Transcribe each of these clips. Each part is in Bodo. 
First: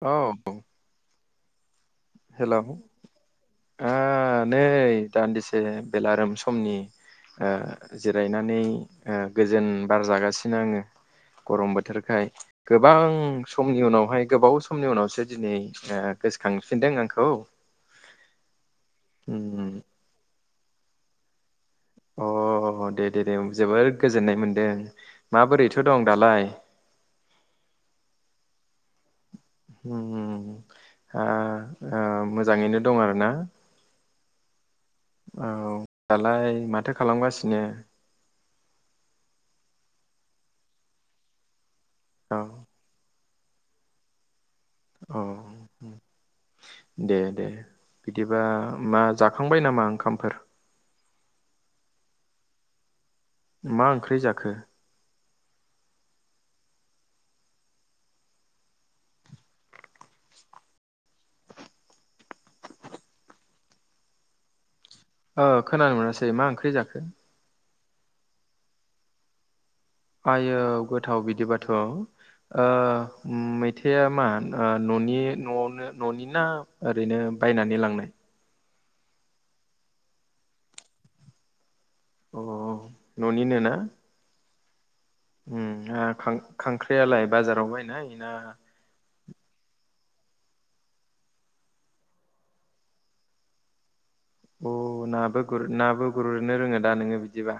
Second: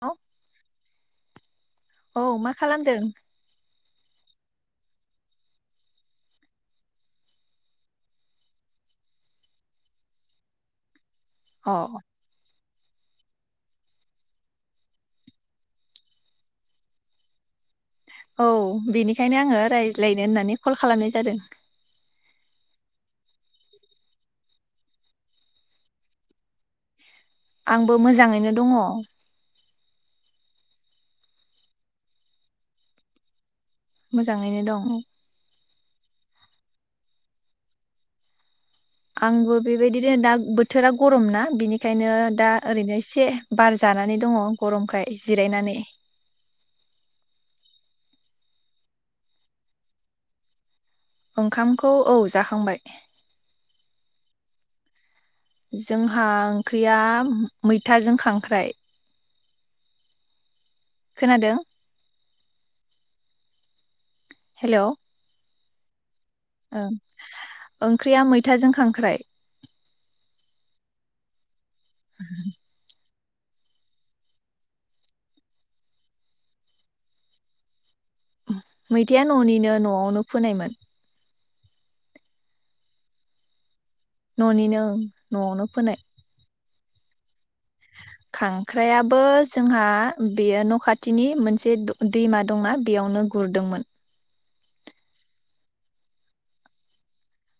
औ। औ मा खालामदों? आ नै दान्दिसे बेलारोम समनि आ जिरायनानै आ गोजोन बार जागासिनो आङो अ गरम बोथोरखाय गोबां समनि उनावहाय गोबाव समनि उनावसो दिनै गोसोखां- फिनदों आंखौ औ बेनिखायनो आङो रायज्लायनो होननानै कल खालामनाय जादों। अ दे दे दे जोबोद गोजोननाय मोनदों माबोरैथ' दं दालाय, आंबो मोजाङैनो दङ उम आ आ मोजाङैनो दं आरो ना मोजाङैनो दं। दालाय माथो खालामगासिनो आंबो बेबायदिनो दा बोथोरा गरम ना बिनि- खायनो दा औ ओरैनो एसे बार जानानै दङ गरमखाय जिरायनानै औ दे दे बिदिबा मा जाखांबाय नामा ओंखामफोर ओंखामखौ औ जाखांबाय मा ओंख्रि जाखो? जोंहा ओंख्रिया मैथाजों खांख्राइ, खोनादों हेलौ औ खोनादोंना मा ओंख्रि ओं जाखो? ओंख्रिया मैथाजों खांख्राय। आयौ गोथाव बिदिबा थ' ओ मैथाया मा ओ ननि नआवनो ननि ना ओरैनो बायनानै लांनाय। मैथाया न' निनो न'आवनो फोनायमोन। अ न'निनो ना। न' निनो ओं। उम न'आवनो फोनाय आ खां खांख्रायालाय बाजाराव बायनाय? ना खांख्रायाबो जोंहा बेयो न' खाथिनि मोनसे द दैमा दंना बेयावनो गुरदोंमोन। अ नाबो नाबो गुरनो रोङो दा नोङो बिदिबा?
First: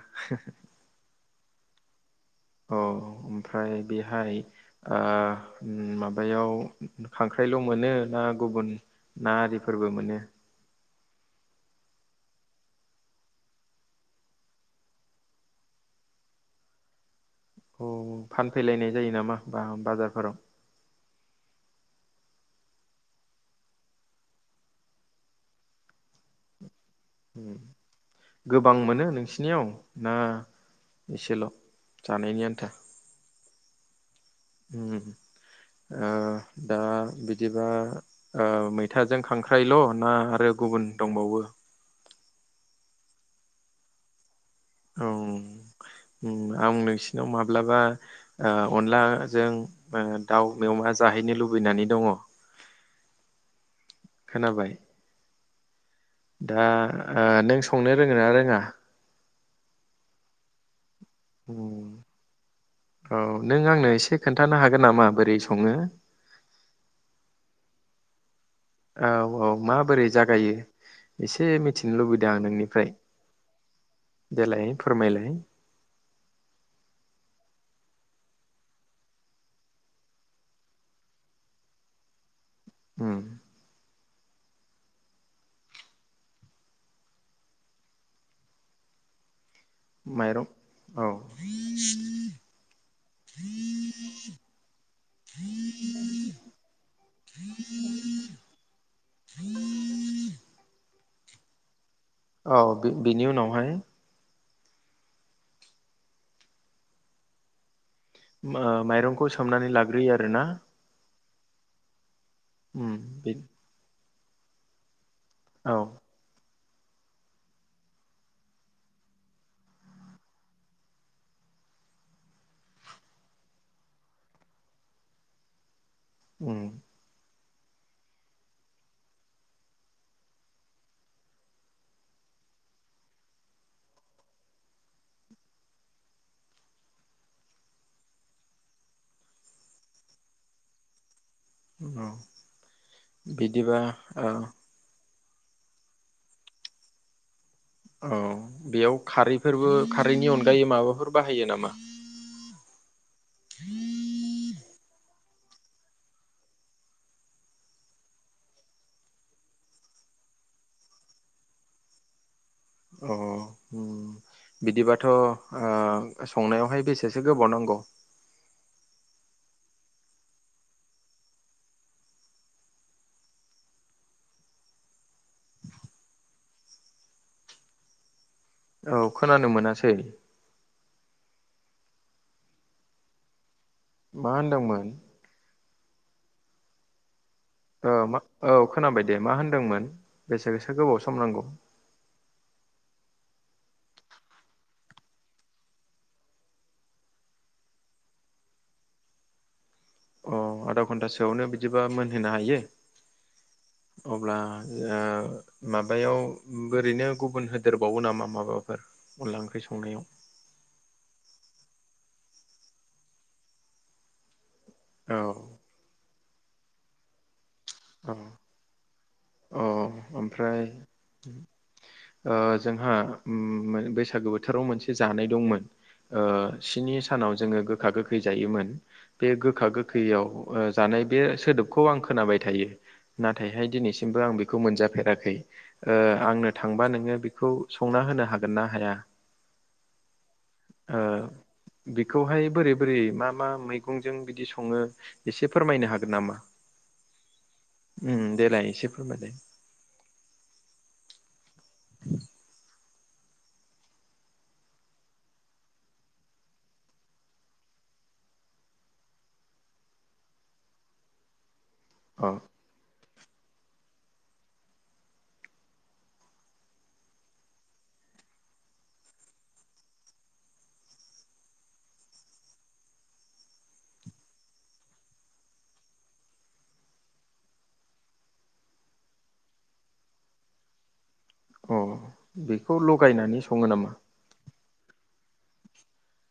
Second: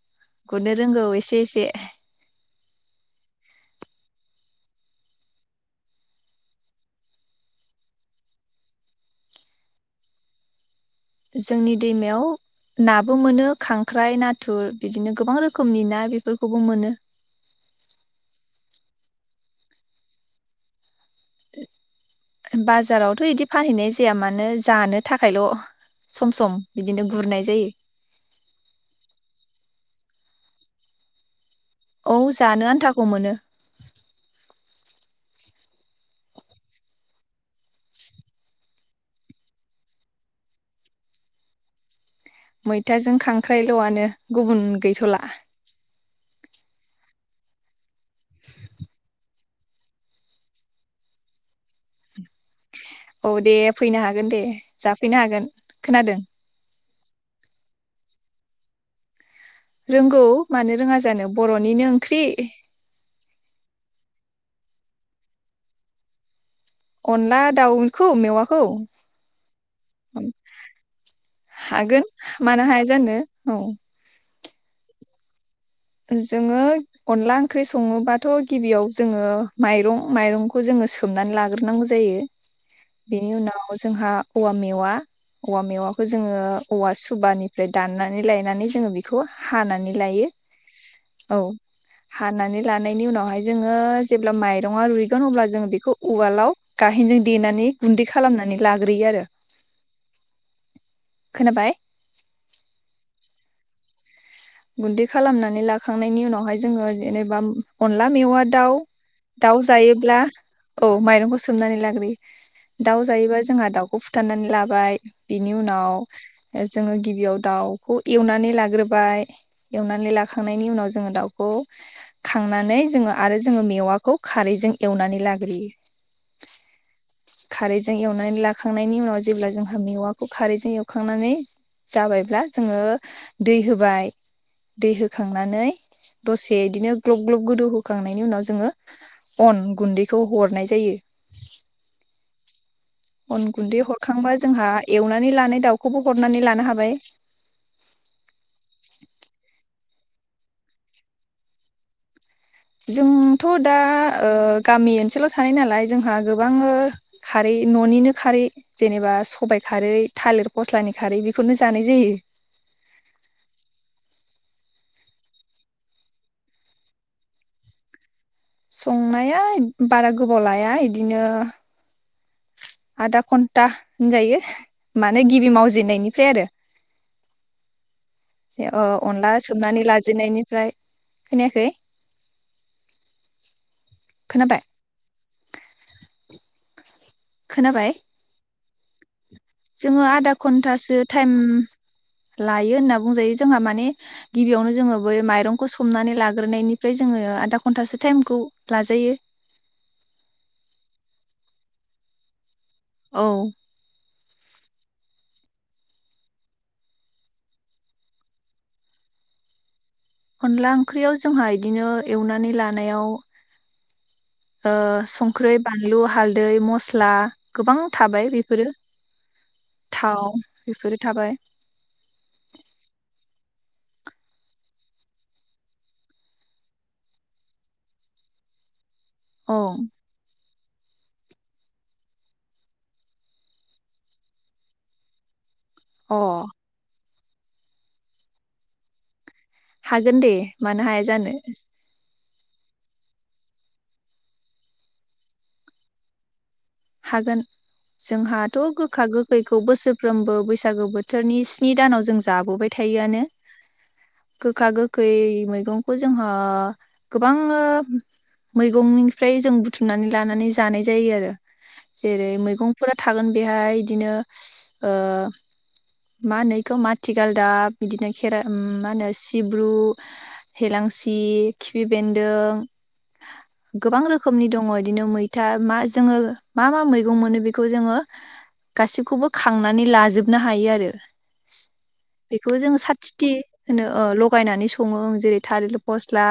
गुरनो रोंगौ एसे बेसे? अ ओमफ्राय बेहाय ओ माबायाव खांख्राइल मोनो ना गुबुन ना आरिफोरबो मोनो। जोंनि दैमायाव नाबो मोनो खांख्राइ नाथुर बिदिनो गोबां रोखोमनि ना बेफोरखौबो मोनो। औ फानफैलायनाय जायो नामा बा बाजारफोराव? बाजारावथ' इदि फानहैनाय जाया मानो जानो थाखायल' सम सम। बिदिनो गुरनाय जायो। सिनियाव ना एसेल। औ जानायनि आन्था जानो आन्थाखौ मोनो। उम ओ दा बिदिबा ओ मैथाजों खांख्राइल ना आरो गुबुन दंबावो? मैथाजों खांख्राइल आनो। गुबुन गैथ औ ला। उम आं नोंसिनाव माब्लाबा ओ अनलाजों ओ दाउ मेवा जाहैनो लुबैनानै दङ। औ दे फैनो हागोन दे खोनाबाय जाफैनो हागोन। खोनादों दा ओ नों सौ संनो रोङो ना रोङा? रोंगौ मानो रोङा जानो बर निनो ओंख्रि औ नों आंनो एसे खोन्थानो हागोन नामा बोरै सङो? अनला दाउखौ मेवा औ औ माबोरै जागायो एसे मिथिनो हागोन लुबैदों आं मानो हाया नोंनिफ्राय। जानो औ देलाय फोरमायलाय। जोङो अनला ओंख्रि सङोबाथ गिबियाव जोङो माइरं माइरंखौ जोङो सोमनानै लाग्रोनांगौ जायो। उम बेनि उनाव जोंहा औवा मेवा औवा मेवाखौ जोङो औवा सुबानिफ्राय दाननानै लायनानै जोङो बेखौ हानानै लायो। माइरं औ हानानै लानायनि उनावहाय जोङो जेब्ला माइरङा रुइगोन अब्ला जों बेखौ उवालाव गाहेनजों देनानै गुन्दै खालामनानै लाग्रोयो आरो। खोनाबाय। औ बे बेनि उनावहाय गुन्दै खालामनानै लाखांनायनि उनावहाय जोङो जेनेबा अनला मेवा ओ माइरंखौ दाउ-दाउ सोमनानै लाग्रोयो जायोब्ला आरोना औ माइरंखौ सो सोमनानै लाग्रोयो। उम दाउ बि जायोबा जोंहा दाउखौ फु बुथानानै लाबाय बिनि औ उनाव ओ जोङो गिबियाव दाउखौ एवनानै लाग्रोबाय एवनानै लाखांनायनि उनाव जोङो दाउखौ खांनानै जोङो आरो जोङो मेवाखौ खारैजों एवनानै लाग्रोयो उम। खारैजों एवनानै लाखांनायनि उनाव जेब्ला जोंहा मेवाखौ खारैजों एवखांनानै जाबायब्ला जोङो दै होबाय दै होखांनानै दसे बिदिनो ग्लब ग्लब गोदौ होखांनायनि उनाव जोङो अन गुन्दैखौ हरनाय जायो। औ अन बिदिबा गुन्दै औ हरखांबा जोंहा एवना बि लानाय दाउखौबो हरनानै लानो हाबाय। औ बेयाव खारैफोरबो खारैनि अनगायै माबाफोर बाहायो नामा? जोंथ दा ओ गामि ओनसोलाव थानाय नालाय जोंहा गोबाङो खारै ननिनो खारै जेनेबा सबाय खारै थालिर फस्लानि खारै बेफोरनो जानाय जायो। अ ओम बिदिबाथ ओ संनायावहाय बेसेसो गोबाव नांगौ? संनाया बारा गोबाव लाया इदिनो आदा घन्टा होनजायो मानो गिबि मावजेननायनिफ्राय आरो। ए अ औ अनला खोनानो सोमनानै मोनासै लाजेननायनिफ्राय खोनायाखै मा खोनाबाय? होनदोंमोन? खोनाबाय ओ मा औ खोनाबाय दे मा होनदोंमोन जोङो आधा बेसेसो गोबाव घन्टासो सम टाइम नांगौ लायो होनना बुंजायो, जोंहा माने गिबियावनो जोङो बै माइरंखौ सोमनानै लाग्रोनायनिफ्राय जोङो आधा घन्टासो टाइमखौ लाजायो। अ आधा घन्टासोआवनो बिदिबा मोनहोनो हायो? औ। अब्ला ओ माबायाव ओरैनो गुबुन होदेरबावो नामा माबाफोर अनला ओंख्रि संनायाव? अनला ओंख्रियाव जोंहा इदिनो एवनानै लानायाव ओ औ संख्रै बानलु हाल दै मस्ला गोबां औ थाबाय बेफोरो अ थाव ओमफ्राय बेफोरो थाबाय। ओ जोंहा उम मोन बैसागो बोथोराव मोनसे जानाय दंमोन ओ स्नि सानाव जोङो गोखा गोखै जायोमोन। बे औ गोखा गोखैयाव ओ जानाय बे सोदोबखौ आं खोनाबाय थायो नाथायहाय दिनैसिम बिखौ मोनजाफेराखै ओ अ आंनो थांबा नोङो। बेखौ संना होनो हागोन ना हाया हागोन दे मानो ओ हाया जानो। बेखौहाय बोरै-बोरै मा-मा मैगंजों बिदि सङो एसे फोरमायनो हागोन नामा हागोन उम जोंहाथ' देलाय गोखा एसे गोखा फोरमायलाय गोखैखौ बोसोरफ्रोमबो बैसागो बोथोरनि स्नि दानाव जों जाबोबाय थायोआनो गोखा गोखै मैगंखौ जोंहा गोबां मैगंनिफ्राय जों बुथुमनानै लानानै जानाय जायो आरो। अ जेरै मैगंफोरा। थागोन बेहाय इदिनो ओ मा होनो इखो माथिगालदाब इदिनो खेरा मा होनो सिब्रु, हेलांसि खिफि बेन्दों गोबां रोखोमनि दङ' बिदिनो मैथा मा जोङो मा-मा मैगं मोनो बेखौ जोङो गासैखौबो खांनानै लाजोबनो हायो आरो। अ बेखौ जोङो साथिथि लगायनानै सङो होनो नामा ओ लगायनानै सङो जेरै थालिर फस्ला।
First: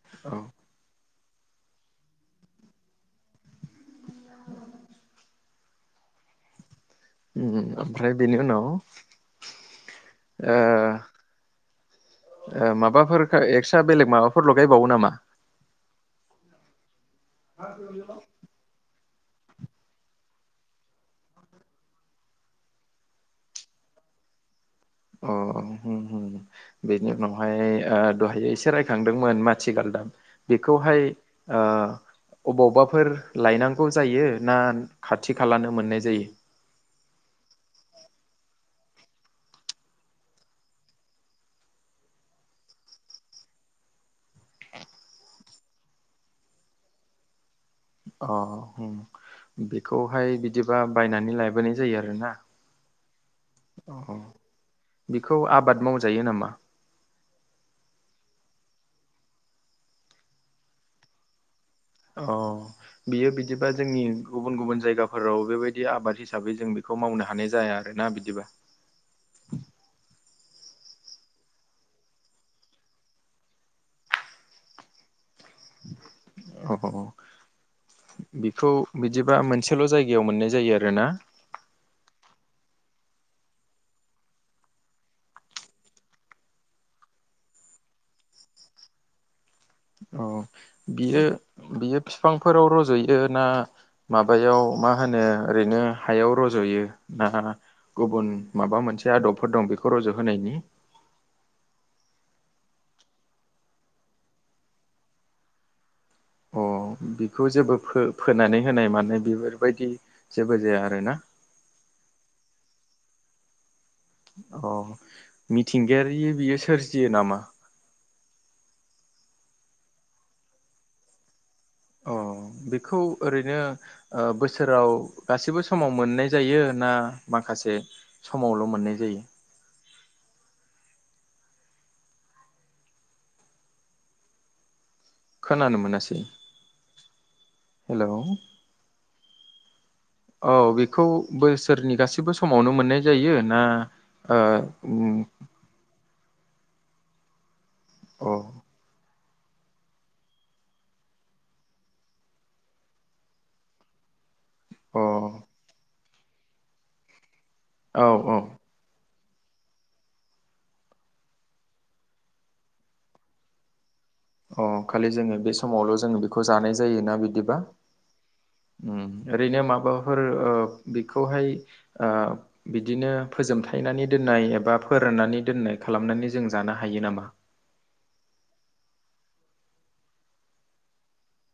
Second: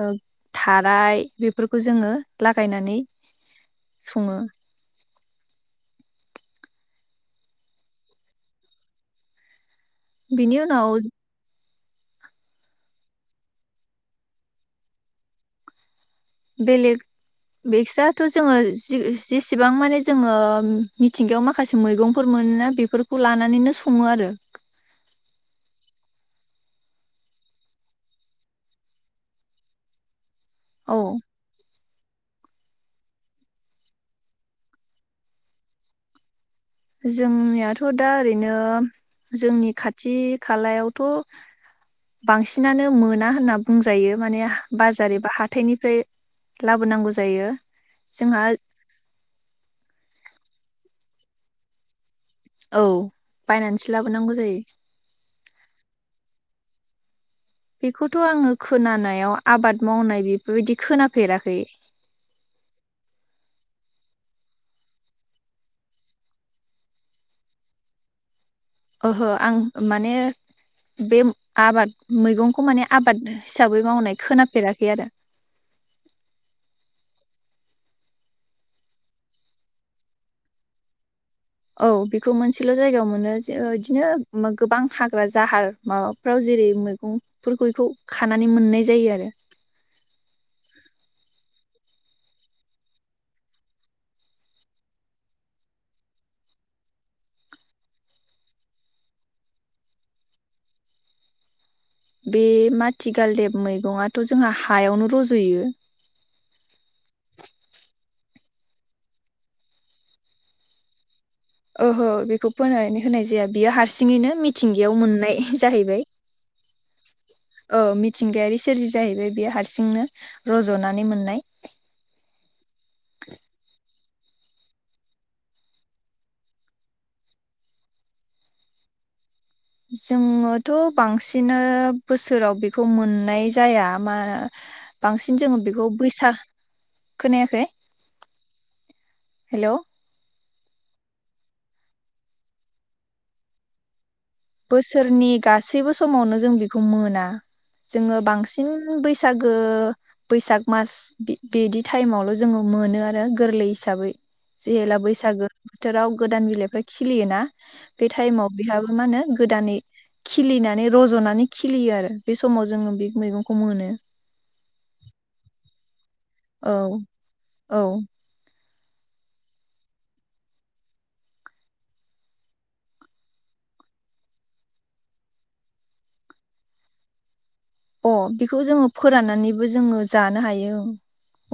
ओ औ थाराय बेफोरखौ जोङो लागायनानै। सङो ओमफ्राय बेनि उनाव। ओ बिनि उनाव ओ माबाफोर एक्सट्रा बेलेग माबाफोर लगायबावो नामा बेलेग एक्स्राथ' जोङो जि जेसेबां माने जोङो मिथिंगायाव माखासे मैगंफोर मोनोना बेफोरखौ लानानैनो सङो आरो अ बेनि उनावहाय दहाय एसे रायखांदोंमोन माथि गालदाब औ बेखौहाय ओ अबावबाफोर लायनांगौ जायो ना खाथि खालानो मोननाय जायो जोंनियाथ' दा ओरैनो जोंनि खाथि खालायावथ' बांसिनानो मोना होनना बुंजायो माने बाजार एबा हाथाइनिफ्राय लाबोनांगौ जायो अ जोंहा ओम। बेखौहाय बिदिबा बायनानै लाबोनाय जायो आरोना औ बायनानैसो अ लाबोनांगौ जायो बेखौ आबाद मावजायो नामा। बेखौथ' आङो खोनानायाव आबाद मावनाय बेफोरबायदि खोनाफेराखै अ। बियो बिदिबा जोंनि गुबुन-गुबुन जायगाफोराव बेबायदि आबाद हिसाबै जों बेखौ मावनो हानाय जाया आरोना बिदिबा ओहो आं माने बे आबाद मैगंखौ माने आबाद हिसाबै मावनाय खोनाफेराखै आरो अ बेखौ बिदिबा मोनसेल' जायगायाव मोननाय जायो आरोना। औ बेखौ मोनसेल' जायगायाव मोनोइदिनो गोबां हाग्रा जाहार माबाफ्राव जेरै मैगंफोरखौ बैखौ खानानै मोननाय जायो आरो। औ बियो बियो फिफांफोराव रज'यो ना माबायाव मा होनो ओरैनो हायाव रज'यो ना गुबुन माबा मोनसे आदबफोर दं बेखौ रज'होनायनि? बे माथिगालदेब मैगङाथ' जोंहा हायावनो रज'यो बिखौ जेबो फो-फोनानै होनाय मानाय बेफोरबायदि जेबो जाया आरोना ओहो बेखौ फोनानै होनाय जाया बियो हार सिङैनो अ मिथिंगायाव मोननाय जाहैबाय फियो नामा? औ मिथिंगायारि सोरजि जाहैबाय बेयो हारसिंनो रज'नानै मोननाय अ बि खौ ओरैनो ओ बोसोराव गासैबो समाव मोननाय जायो ना माखासे समावल' मोननाय जायो? जोङोथ' बांसिनो बोसोराव बेखौ मोननाय जाया मा बांसिन जोङो बेखौ बैसा हेल' हेल' औ बेखौ बोसोरनि गासैबो समावनो मोननाय जायो ना? ओ उम बोसोरनि गासैबो समावनो जों बेखौ मोना। जोङो अ बांसिन बैस सागो बैसाग मास बि-बिदि टाइमावल' जोङो मोनो आरो गोरलै हिसाबै जेला बैसागो अ बोथोराव गोदान बिलाइफ्रा खिलियो ना। औ बे औ टाइमाव बेहाबो मा होनो गोदानै खिलिनानै रज'नानै खिलियो आरो बे समाव जोङो बे मैगंखौ मोनो। अ खालि जोङो बे समावल' जोङो बे खो जानाय औ जायोना बिदिबा औ ओम। ओरैनो माबाफोर ओ बेखौहाय ओ बिदिनो फोजोबथायनानै दोननाय एबा फोराननानै दोननाय खालामनानै जों जानो हायो नामा? अ बेखौ जोङो फोराननानैबो जोङो जानो हायो ओं।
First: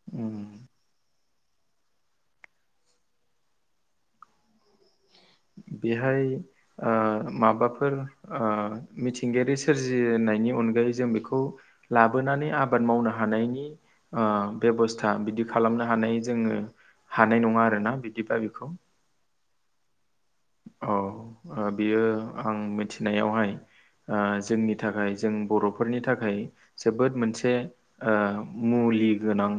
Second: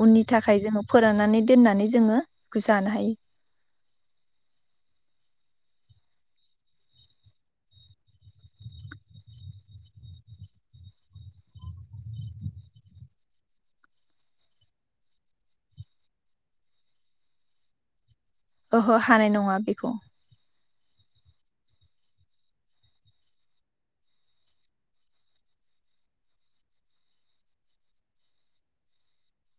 उननि उम थाखाय जोङो फोराननानै दोननानै जोङो बेखौ जानो हायो बेहाय ओ माबाफोर ओ मिथिंगायारि सोरजिनायनि अनगायै जों बेखौ लाबोनानै आबाद मावनो हानायनि ओ बेबस्था बिदि खालामनो हानाय जोङो हानाय नङा आरोना बिदिबा बेखौ ओहो हानाय नङा बे [inaudible] औ बियो आं मिथिनायावहाय ओ जोंनि थाखाय जों बर'फोरनि थाखाय जोबोद मोनसे ओ मुलि गोनां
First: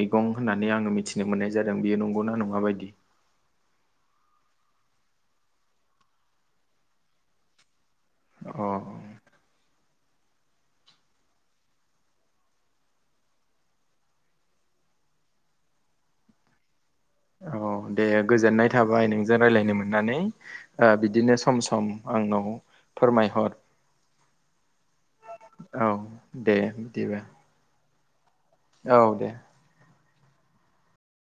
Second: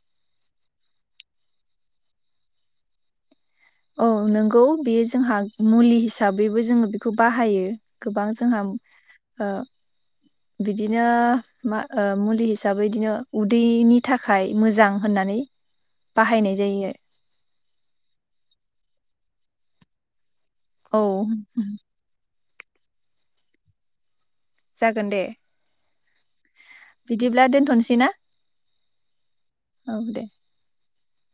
मैगं होन्नानै आं मिथिनो मोन्नाय जादों बेयो नंगौना नंआ बायदि? औ नंगौ बेयो जोंहा मुलि हिसाबैबो जोङो बेखौ बाहायो। गोबां जोंहा अ ओ बिदिनो मा ओ मुलि हिसाबै बिदिनो उदैनि थाखाय मोजां होननानै बाहायनाय जायो औ दे गोजोननाय थाबाय नोंजों रायज्लायनो मोननानै ओ औ बिदिनो सम सम आंनाव। फोरमायहर। जागोनदे। औ दे। बिदिबा बिदिब्ला दोनथनोसै ना। औ दे। औ दे।